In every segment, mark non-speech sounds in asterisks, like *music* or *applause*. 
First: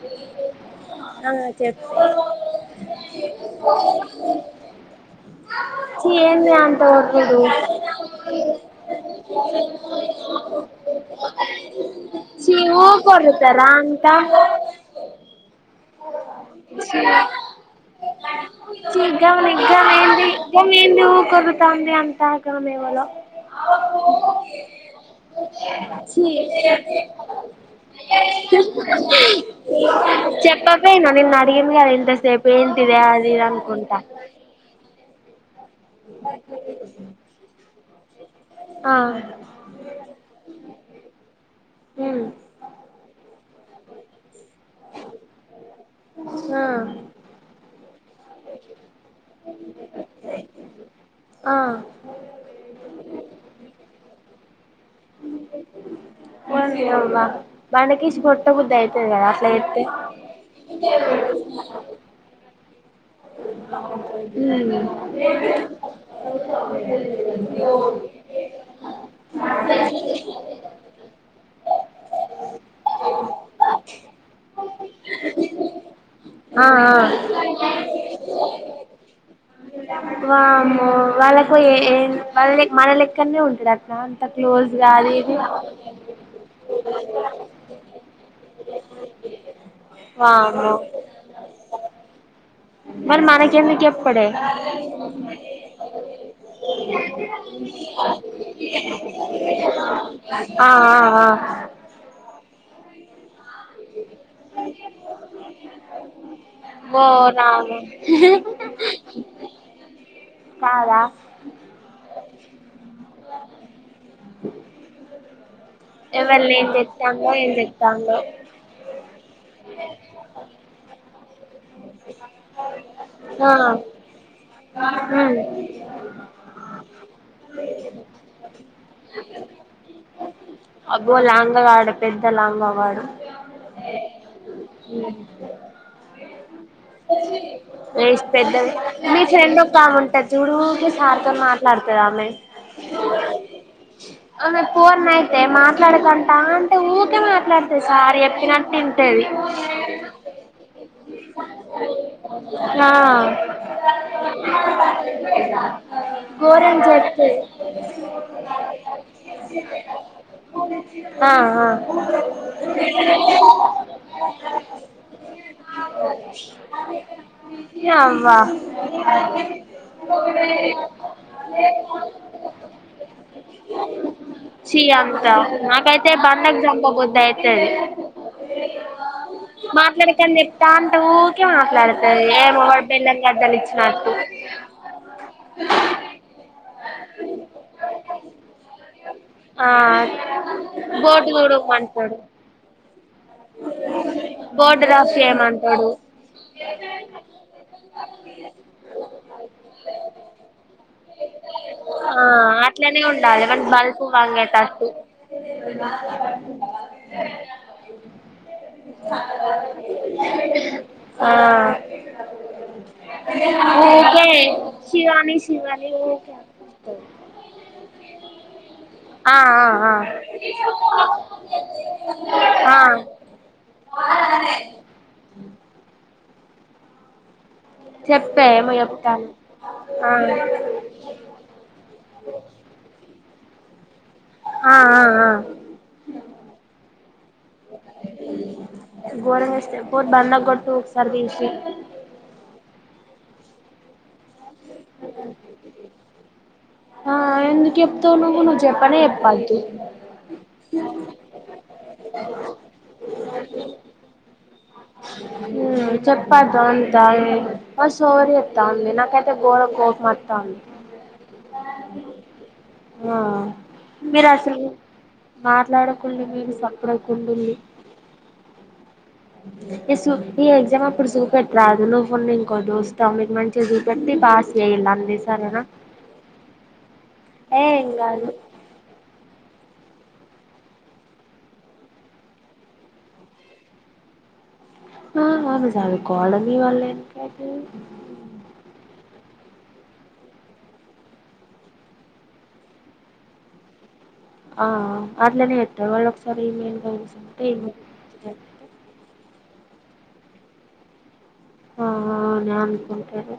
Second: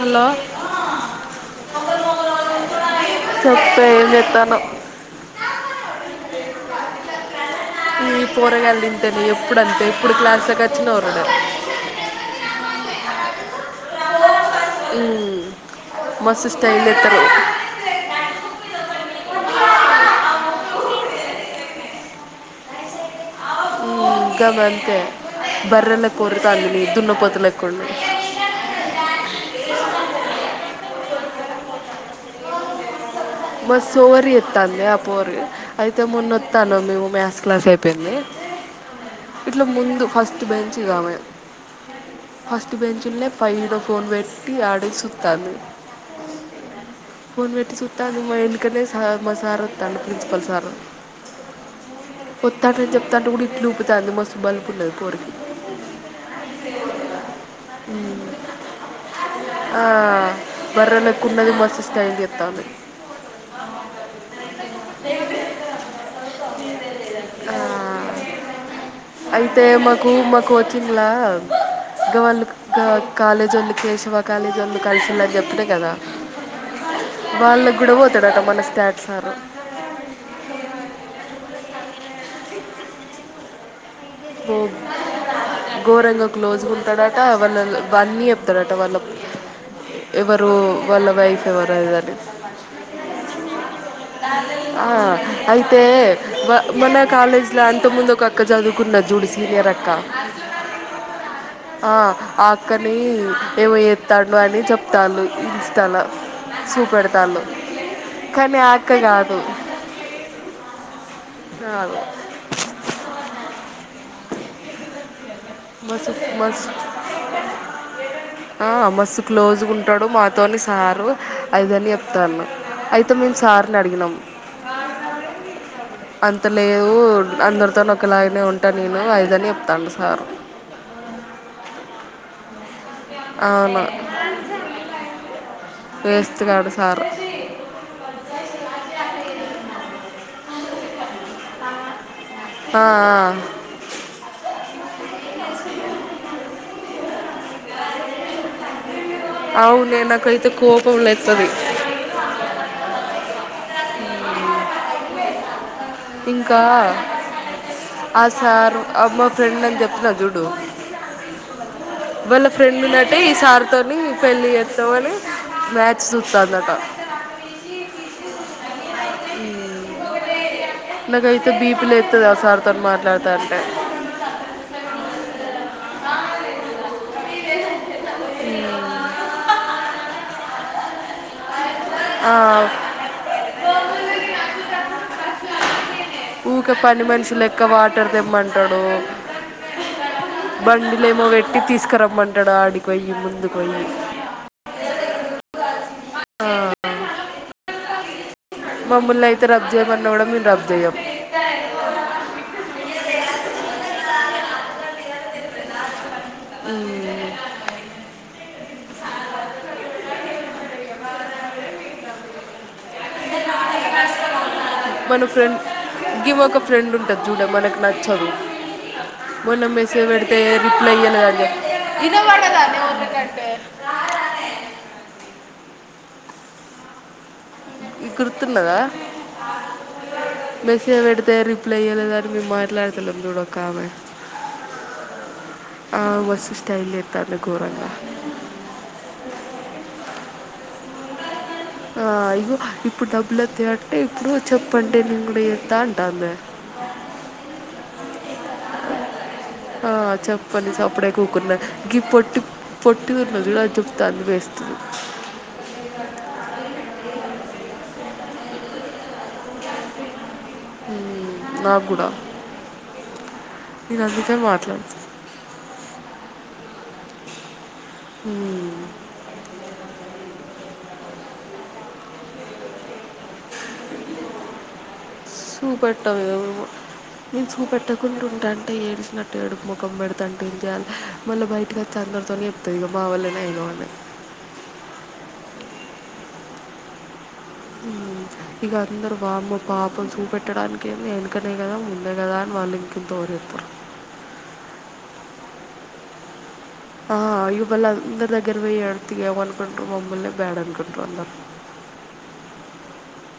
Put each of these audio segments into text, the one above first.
Hello అ చె చెప్పే ఏం చేత్తన్నావ్ చి ఏంది అంత *unintelligible* ఈ పోరగాళ్ళు ఇంతేనే ఎప్పుడు అంతే ఇప్పుడు క్లాస్లోకి వచ్చిన ఒర్రుడే చీ ఊపరు చరాన్ తామ్ ఓ మ్ మస్తు స్టైల్ ఛీ చేత్తరు గమనిగ్గానేంది గవేంది *unintelligible* సామి అంత *unintelligible* ఇంకా బంతే బర్రలే ఛీ *unintelligible* దున్నపోతులేక్కున్నాయి చెప్పపే ననిన్ అడిగిండు కదా ఇంత సేపు ఏంటిదా బస్ సోవరి ఎత్తందా పోరు అయితే మొన్నొత్తన్నం మేము మ్యాస్ క్లాస్ అయిపోయింది ఆ ఇట్లా ముందు ఫస్ట్ బెంచ్ గా మేము ఉమ్ ఫస్ట్ బెంచుల్నే పైన ఫోన్ పెట్టి ఆడే సూత్తాంది ఆ తండు మా వెనుకనే స మా సార్ వత్తాండు, ప్రిన్సిపల్ సారు ఆ వత్తాండు అని చెప్తాంటే కూడా ఇట్లు ఊపుతాంది మస్సు బల్. కున్నది పోరికి పోనీయవ్వ బండకేసి కొట్టబుద్ధి అయితది కదా అట్లా చెప్తే ఆ బర్రెలెక్కున్నది మస్త్ స్టైల్ జేత్తాంది. మ్మ్ కు మా కోచింగ్లా ఇంక వాళ్ళు కాలేజీవోళ్ళు కేశవ కాలేజీ వాళ్ళు కలిషిల్లని చెప్పినం కదా, ఆ ఆ వాళ్ళ వామ్మో వాళ్ళకు ఏ వాళ్ళే మన లెక్కన్నే ఉంటడా నాంత ఓ- క్లోజ్ గా అది ఇది ఘోరంగా క్లోజుగుంటడట వాళ్ళ వన్నీ చెప్తాడట వాళ్ళక్ ఎవరు వామ్మో వాళ్ళ వైఫ్ ఎవరు అదని. మరి మనకెందుకు చెప్పడే ఆ అయితే వ మన కాలేజీ లో అంత ముందు ఒక అక్క చదువుకున్నది చూడు. నివేదక్క ఆ ఆ ఆ ఆ అక్కనీ హ్మ్ ఏమో చేత్తండు అని చెప్తాల్లు ఇన్స్టా లో ఓ చూపెడుతాళ్ళు, రాము కానీ ఆ రాదు కాద మసుక్ ఎవళ ఏం మసుక్ చెప్తాందో ఏం చెప్తాందో ఆ మసు క్లోజ్ గుంటడు మాతోని సారు అదని చెప్తాను అయి మొత్తమ్ మేం ఆ సార్ని అడిగినాం ఉమ్ అంతలేదు హమ్ అందరితోను ఒక లాగనే ఉంటాడు నేను రాయిదని చెప్తాడు సార్ అబ్బో లాంగ గాడు పెద్ద లాంగ వాడు అవును తెస్తివ ఎస్ పెద్దది మీ ఫ్రెండ్ ఒక కాముంటది చూడు కే సార్ మాట్లాడుతద ఆమె ఆమె ఫోన్ అయితే మా మాట్లాడకంట అంటే వురికే మాట్లాడతే సార్ చెప్పిన టిన్ అవునే నా కైతే కో ఆ ఇంకా ఘోరం జర్తది ఆ సార్ అమ్మ ఫ్రెండ్ అని చెప్తున్నా చూడు ఆ ఆ వాళ్ళ ఫ్రెండెంట్ ఈ సార్ తోని పెళ్లి చేతమని అబ నాకైతే బీపీ లేస్తుంది ఆ సార్తో మాట్లాడుతా అంటే చీ అంత నాకైతే బండకు చంపబద్ద అయితది మాట్లాడకనీ తాంట ఊరికే మాట్లాడతే ఏమో బెల్ం గదరించి ఊక పని మనుషులుెక్క వాటర్ తెమ్మంటడు ఆ బండిలుమో బోర్డు పెట్టి తుడవమంటడు తీసుకురమ్మంటడు అడికిపోయి ముందుకు పోయి టడు ఆ, అ మమ్మల్ని అయితే రబ్ చేయమన్నా కూడా మేము రబ్ చేయం ఆ అట్లనే ఉండాలి వాని బలుపు వంగేటటు ఉమ్, ఆ ఓకే మన ఫ్రెండ్ గిం ఒక ఫ్రెండ్ ఉంటుంది చూడే మనకు నచ్చదు ఆ మొన్న ఆ ఆ మెసేజ్ పెడితే రిప్లై ఇయ్యలే అని చెప్పి ఆ ఇనవడదానే ఒరకు అంటే ఈ చెప్పే ఏమో గుర్తున్నదా చెప్తాను ఆ మెసేజ్ పెడితే రిప్లై ఇయలేదు అని మేం మాట్లాడుతలేమ్ చూడు కావయి ఆ ఆ ఆ మస్తు స్టైల్ చేస్తాను ఘోరంగా గోరంగా స్టెప్ దండకొట్టు పరదేశీ ఆ, ఇగో ఇప్పుడు డబ్బులు వస్తాయి అంటే ఇప్పుడు చెప్పు అంటే నేను కూడా చేత్తా అంటాంది. ఆ ఎందుకు చెప్తావు నువ్వు నువ్వు చెప్పనే చెప్పాద్దు ఆ చెప్పని చప్పుడే కుకున్నా గి పొట్టి, పొ టూర్ నదు కూడా చూప్తా, అని వేస్తుంది. హ్మ్ చెప్పదా, అందాన్ మస్త్ ఓవర్ చేతంది. నాకు అయితే గోరం కోపం మాతాంది. నాకు కూడా ఆ నేను మీరు అందుకే అసలు కు మాట్లాడుతాను మాట్లాడకు *unintelligible* సప్పుడు అవుకుండుంది. హ్మ్మ్ ఎ సూప్పి ఏ ఎగ్జామ్ అప్పుడు చూపెట్ రాదు. నువ్వు ఉన్న ఇంకో దోస్త్, ఆమెకు మంచిగా చూపెట్టి పాస్ చేయూర్లి అన్ని సూపెట్టవేమో నేను ఏం సుపెట్టకుంటు కాదు ఉంటాంటే ఏం నట్టేడు ముఖం పెడుతాన్టే ఇంకేమ్, మళ్ళా బయటకి వచ్చి అందరితోనే చెప్తుంది. ఇక మా వళ్ళనే ఏం గానే ఆ ఆను సదుకోవాల నీ వల్లెతె హ్మ్ ఇంగ అందరూ బామ్మె పాపం చూపెట్టడానికి, ఏ నీవెనకనే కదా ముందే కదా, అని వాళ్ళు ఇంకింత ఓవర్ల్చేత్తారు. ఆ అట్లానేత్తరు. వాళ్లు ఒకసారి ఇమేన్ ఆ ఇవ్వల్ల అందరి దగ్గర వేయు అడిగితే, ఎవ్వర్ ఇప్పుడంట్ర్ మమ్మల్నే, బ్యాడ్ అనుకుంట్రు అందర్ ఆ న్యానుకుంటేనే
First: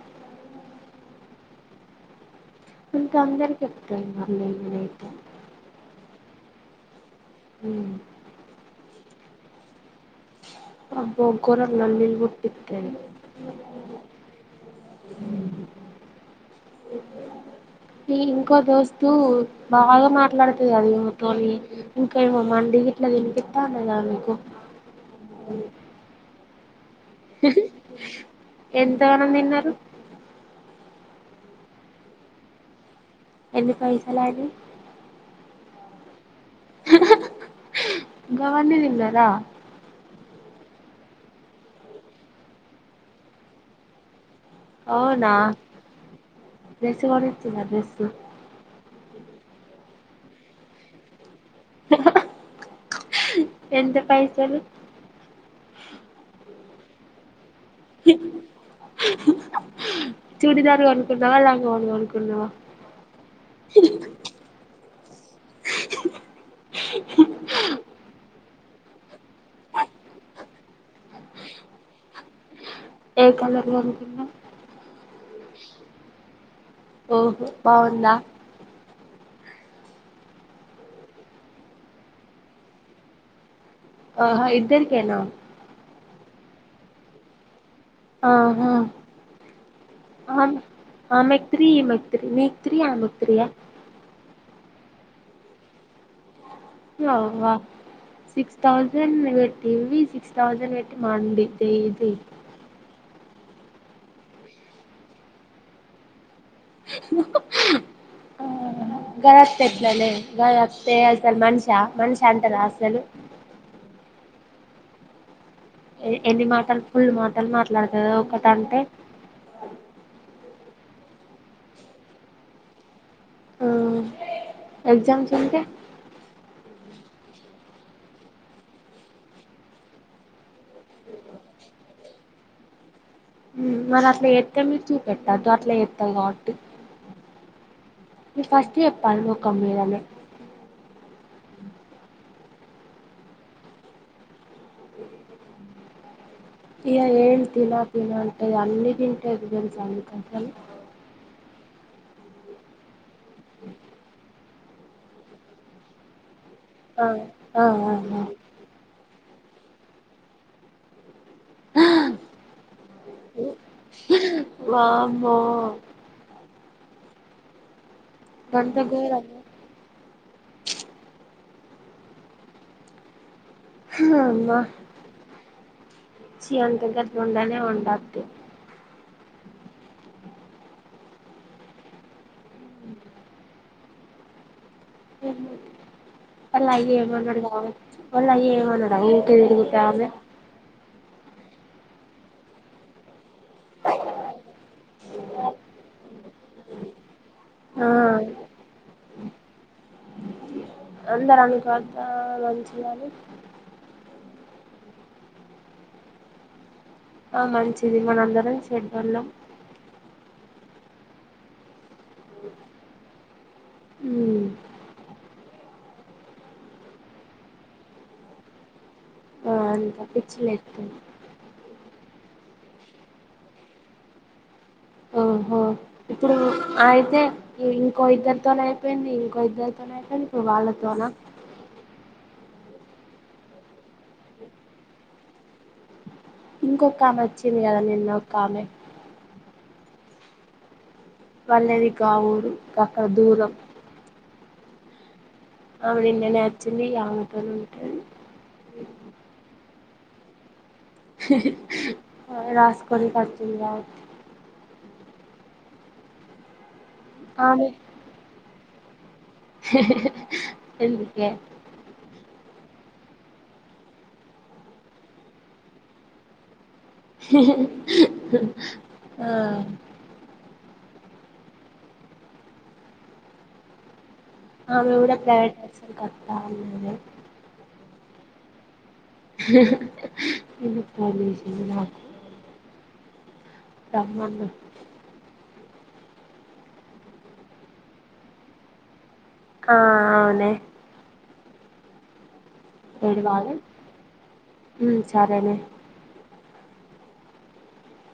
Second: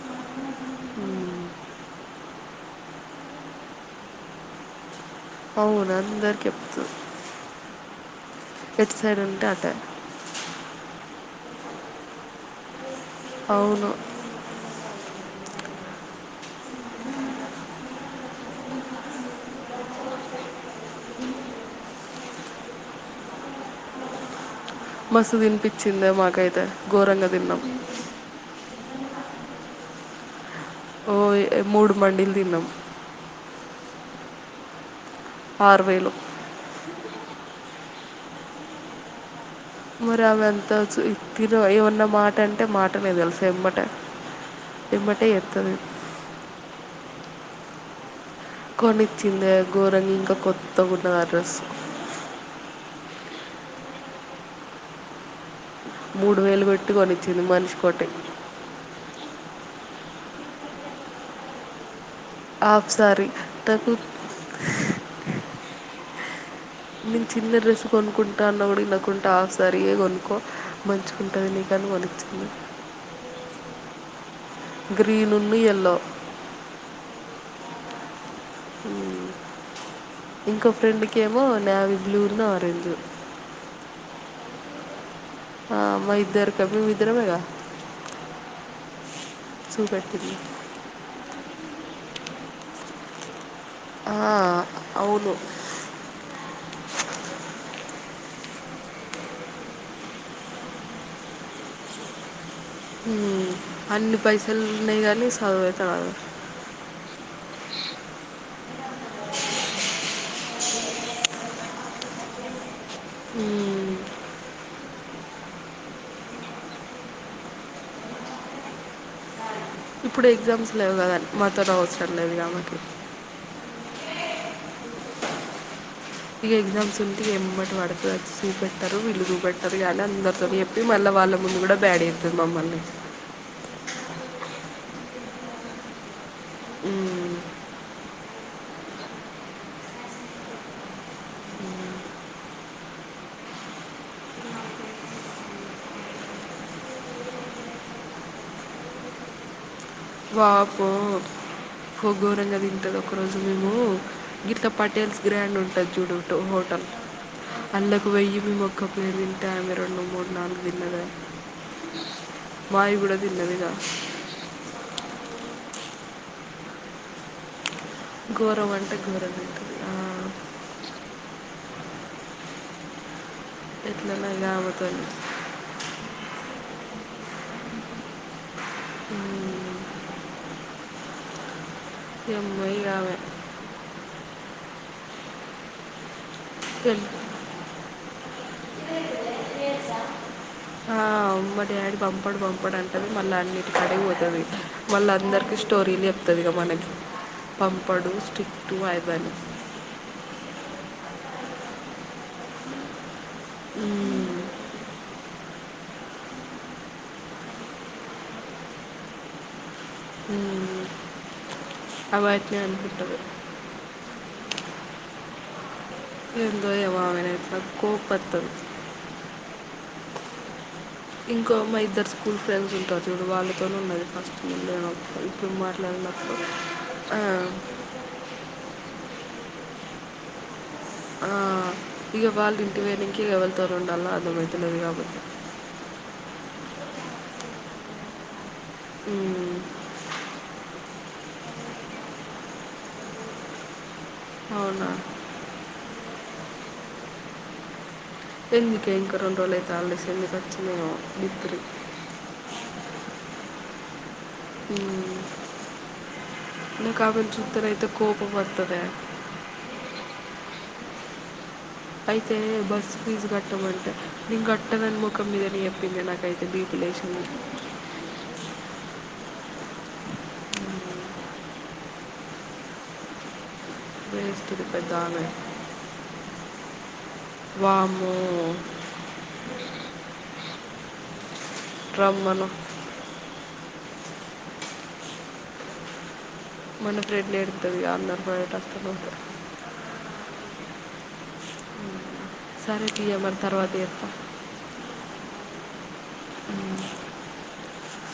ఇంకా అందరికి చెప్పుతున్న, నేనైతే అవును అందరికి చెప్తు సరే ఉంటతా ప్చ్ అబ్బో గోరంగానిల్లు పుట్టితది. అవును నీ ఇంకో దోస్తు బాగానే మాట్లాడుతదిగా, అదిమ్ మీతోని ఇంకా ఏమో మండి గిట్లా తినిపిత్త అన్నది. కదా మీకు మస్త్ తిన్పిచ్చిందే, మాకైయి తే హ్మ్హు ఎంతగానం తిన్నారు. ఓయ్ ఇ మూడు మండీల్ తిన్నాం. ఎన్ని పైసలైయింది. ఆర్ వేల్లు గవన్నీ తిన్నారా మరి ఆమె తెల్సు ఇది తిను, ఏమన్న మాట అంటే మాటనే తెలుసా వెమ్మట అవునా కొనిచ్చిందే గోరన్ ఇంకా, కొత్తగ కుట్నా ఆ డ్రెస్స్ ఎంత పైసలు మూడు వేలు వెట్ ట్టి కొనిచ్చింది. మంచ్ కోట్టే చూడిదార్ కొనుక్కున్నావా లంగ వోణి కొనుక్కు ఆఫ్ సారీ నాకు నేను చిన్న డ్రెస్ కొనుకున్ టా అన్న కూడ వినకుంట హాఫ్ సారీయే కొనుక్కో మంచిగా ఉంటది నీకు అని కొనిచ్చిన ఏ కలర్ కొనుక్కున్నవ్ గ్రీనున్ను ఎల్లో ఓహో బాగుందా? మ్మ్ ఇంకో ఫ్రెండ్కి ఏమో నావి బ్లూ ను ఆరెంజు అ హా ఇద్దరికేనా? ఆ మా ఇద్దరికబి మేమిద్దరమే గా ఆ హా సూపెట్ ది త్రీ మెక్ త్రి నీకు త్రీ ఆమెకు త్రీయా ఆ అవును వావ్ వా సిక్స్ థౌసండ్ పెట్టి సిక్స్ థౌసండ్ పెట్టి మండి ది ది మ్మ్ అన్ని పైసల్ ఉన్నాయి కానీ సదువు అయితే రాదు. ఆ గర తెట్లనే గరస్తే అసలు మన్షా మన్షా అంటారా అసలు. ఎ ఎన్ని మాటలు ఫుల్ మాటలు మాట్లాడుతది ఒకటంటే ఇప్పుడు ఎగ్జామ్స్ లేవు కదా మాతోటి అవసరం లేదు ఆమెకి. మ్మ్ ఎగ్జామ్స్ అంటే ఇగ ఎగ్జామ్స్ ఉంటే ఏమ్మటి పడుత చూపెట్టరు వీళ్ళు చూపెట్టరు అయిన అందరి తోటి చెప్పి మళ్ళ వాళ్ళ ముందు కూడ బ్యాడ్ చేత్తది మమ్మల్ని. మ్మ్ మరి అట్ల చె ప్తే మీరు చూపెట్టద్దు అట్ల చెప్తది కాబట్టి మ్మూ మీర్ ఫస్ట్ చెప్పండి మొఖం మీదనే. ఇగ ఏం తిన తిన అంటే ఇగ అన్ని తింటది తెలుసా అసలు వామ్మో గో ఘోరంగా తింటది ఒకరోజు మేము గిట్ల పటేల్స్ గ్రాండ్ ఉంటది చూడు అటు హోటల్ ఆ ఆ ఆ అండ్లకు ఆ వొయ్యి మేము ఒక్క ప్లేటు తిం టే ఆమె రెండు మూడు నాలుగు తిన్నదే మాయి గూడ తిన్నది ఇగ. మ్మో ఘోరం గంత అంటే ఘోరం గోరమా తింటది మ్మ్ మ్హ్ ఎట్లనో ఇక అమ్మా ఆమెతోని చీ *unintelligible* ఉండనే ఉండద్దు మ్మూ ఎం వెయగావే అ అల్లా అయ్య పెళ్ళి ఏమన్నడు‌ గావచ్చు వాళ్ళ అయ్య ఏమనడా ఇంత తింటామే ఆ మా డాడీ పంపడు పంపడు అంటది మళ్ళ అన్నిటి కాడికి పోతది. మళ్ళ అందరికీ స్టోరీలు చెప్తది ఇగ మనకి. ఆ పంపడు స్టిక్టు అయి బని అందరనుకోద్ద మంచిదని మ్మ్ ఆ మంచిది మనందరం చెడ్డోల్లం మ్మ్ అవట్లే అంకుట్టది ఉమ్ ఎందోయో బాబు ఒకసారి కోప్మొత్తది అంక పిచ్చి లేత్తుంది మా ఇద్దరు స్కూల్ ఫ్రెండ్స్ ఉంటారు చూడు వాళ్ళతోనే ఉన్నది ఫస్ట్ ను ఇప్పుడు ఓహో మ ఇప్పుడు అయితే ఇంకో ఇద్దరితోనే అయిపోయింది ఇంకో ఇద్దరు *unintelligible* వాళ్ళ తోనా ఇగ వాళ్ళు ఇంటి పోయినంక ఈ ఎవల్తో ఉండాల అర్థ మైతలేదు కాబట్టి ఇంకొ ఆమె వచ్చింది కద నిన్న ఒక ఆమె మ్మ్ వాళ్ళది గా వురు అక్కడ దూరం అవునా అమే నిన్ననేచంది ఇగ అమే తోనీ వున్న ఎందుకే ఇంక రెండోలు హాలిడేస్ ఎందుకోచ్ హాస్పిటల్ వచ్చిందా హ్మ్ నీకా చుద్దర ఆమె ఐతే కోపం వద్ తదే ఎందుకే అయితే బస్సు ఫీజ్ కట్టమంట నిం గట్ట నన్ మొకం మీదే ఎప్పింది నాకైతే బీ ఆ వేస్తుంది పెద్ద ఆది కూడ ఆమె క్యారెక్టర్ లెస్ అంట అమే వామ్మో రమ్మను *inaudible* రమ్మను మన ప్రెడ్ ఎడు దవి అన్న బటస్తా ఆ ఆ అవునే సరే తీయ ఏడు మరి బాల తర్వాత చెప్తా సరేనే అ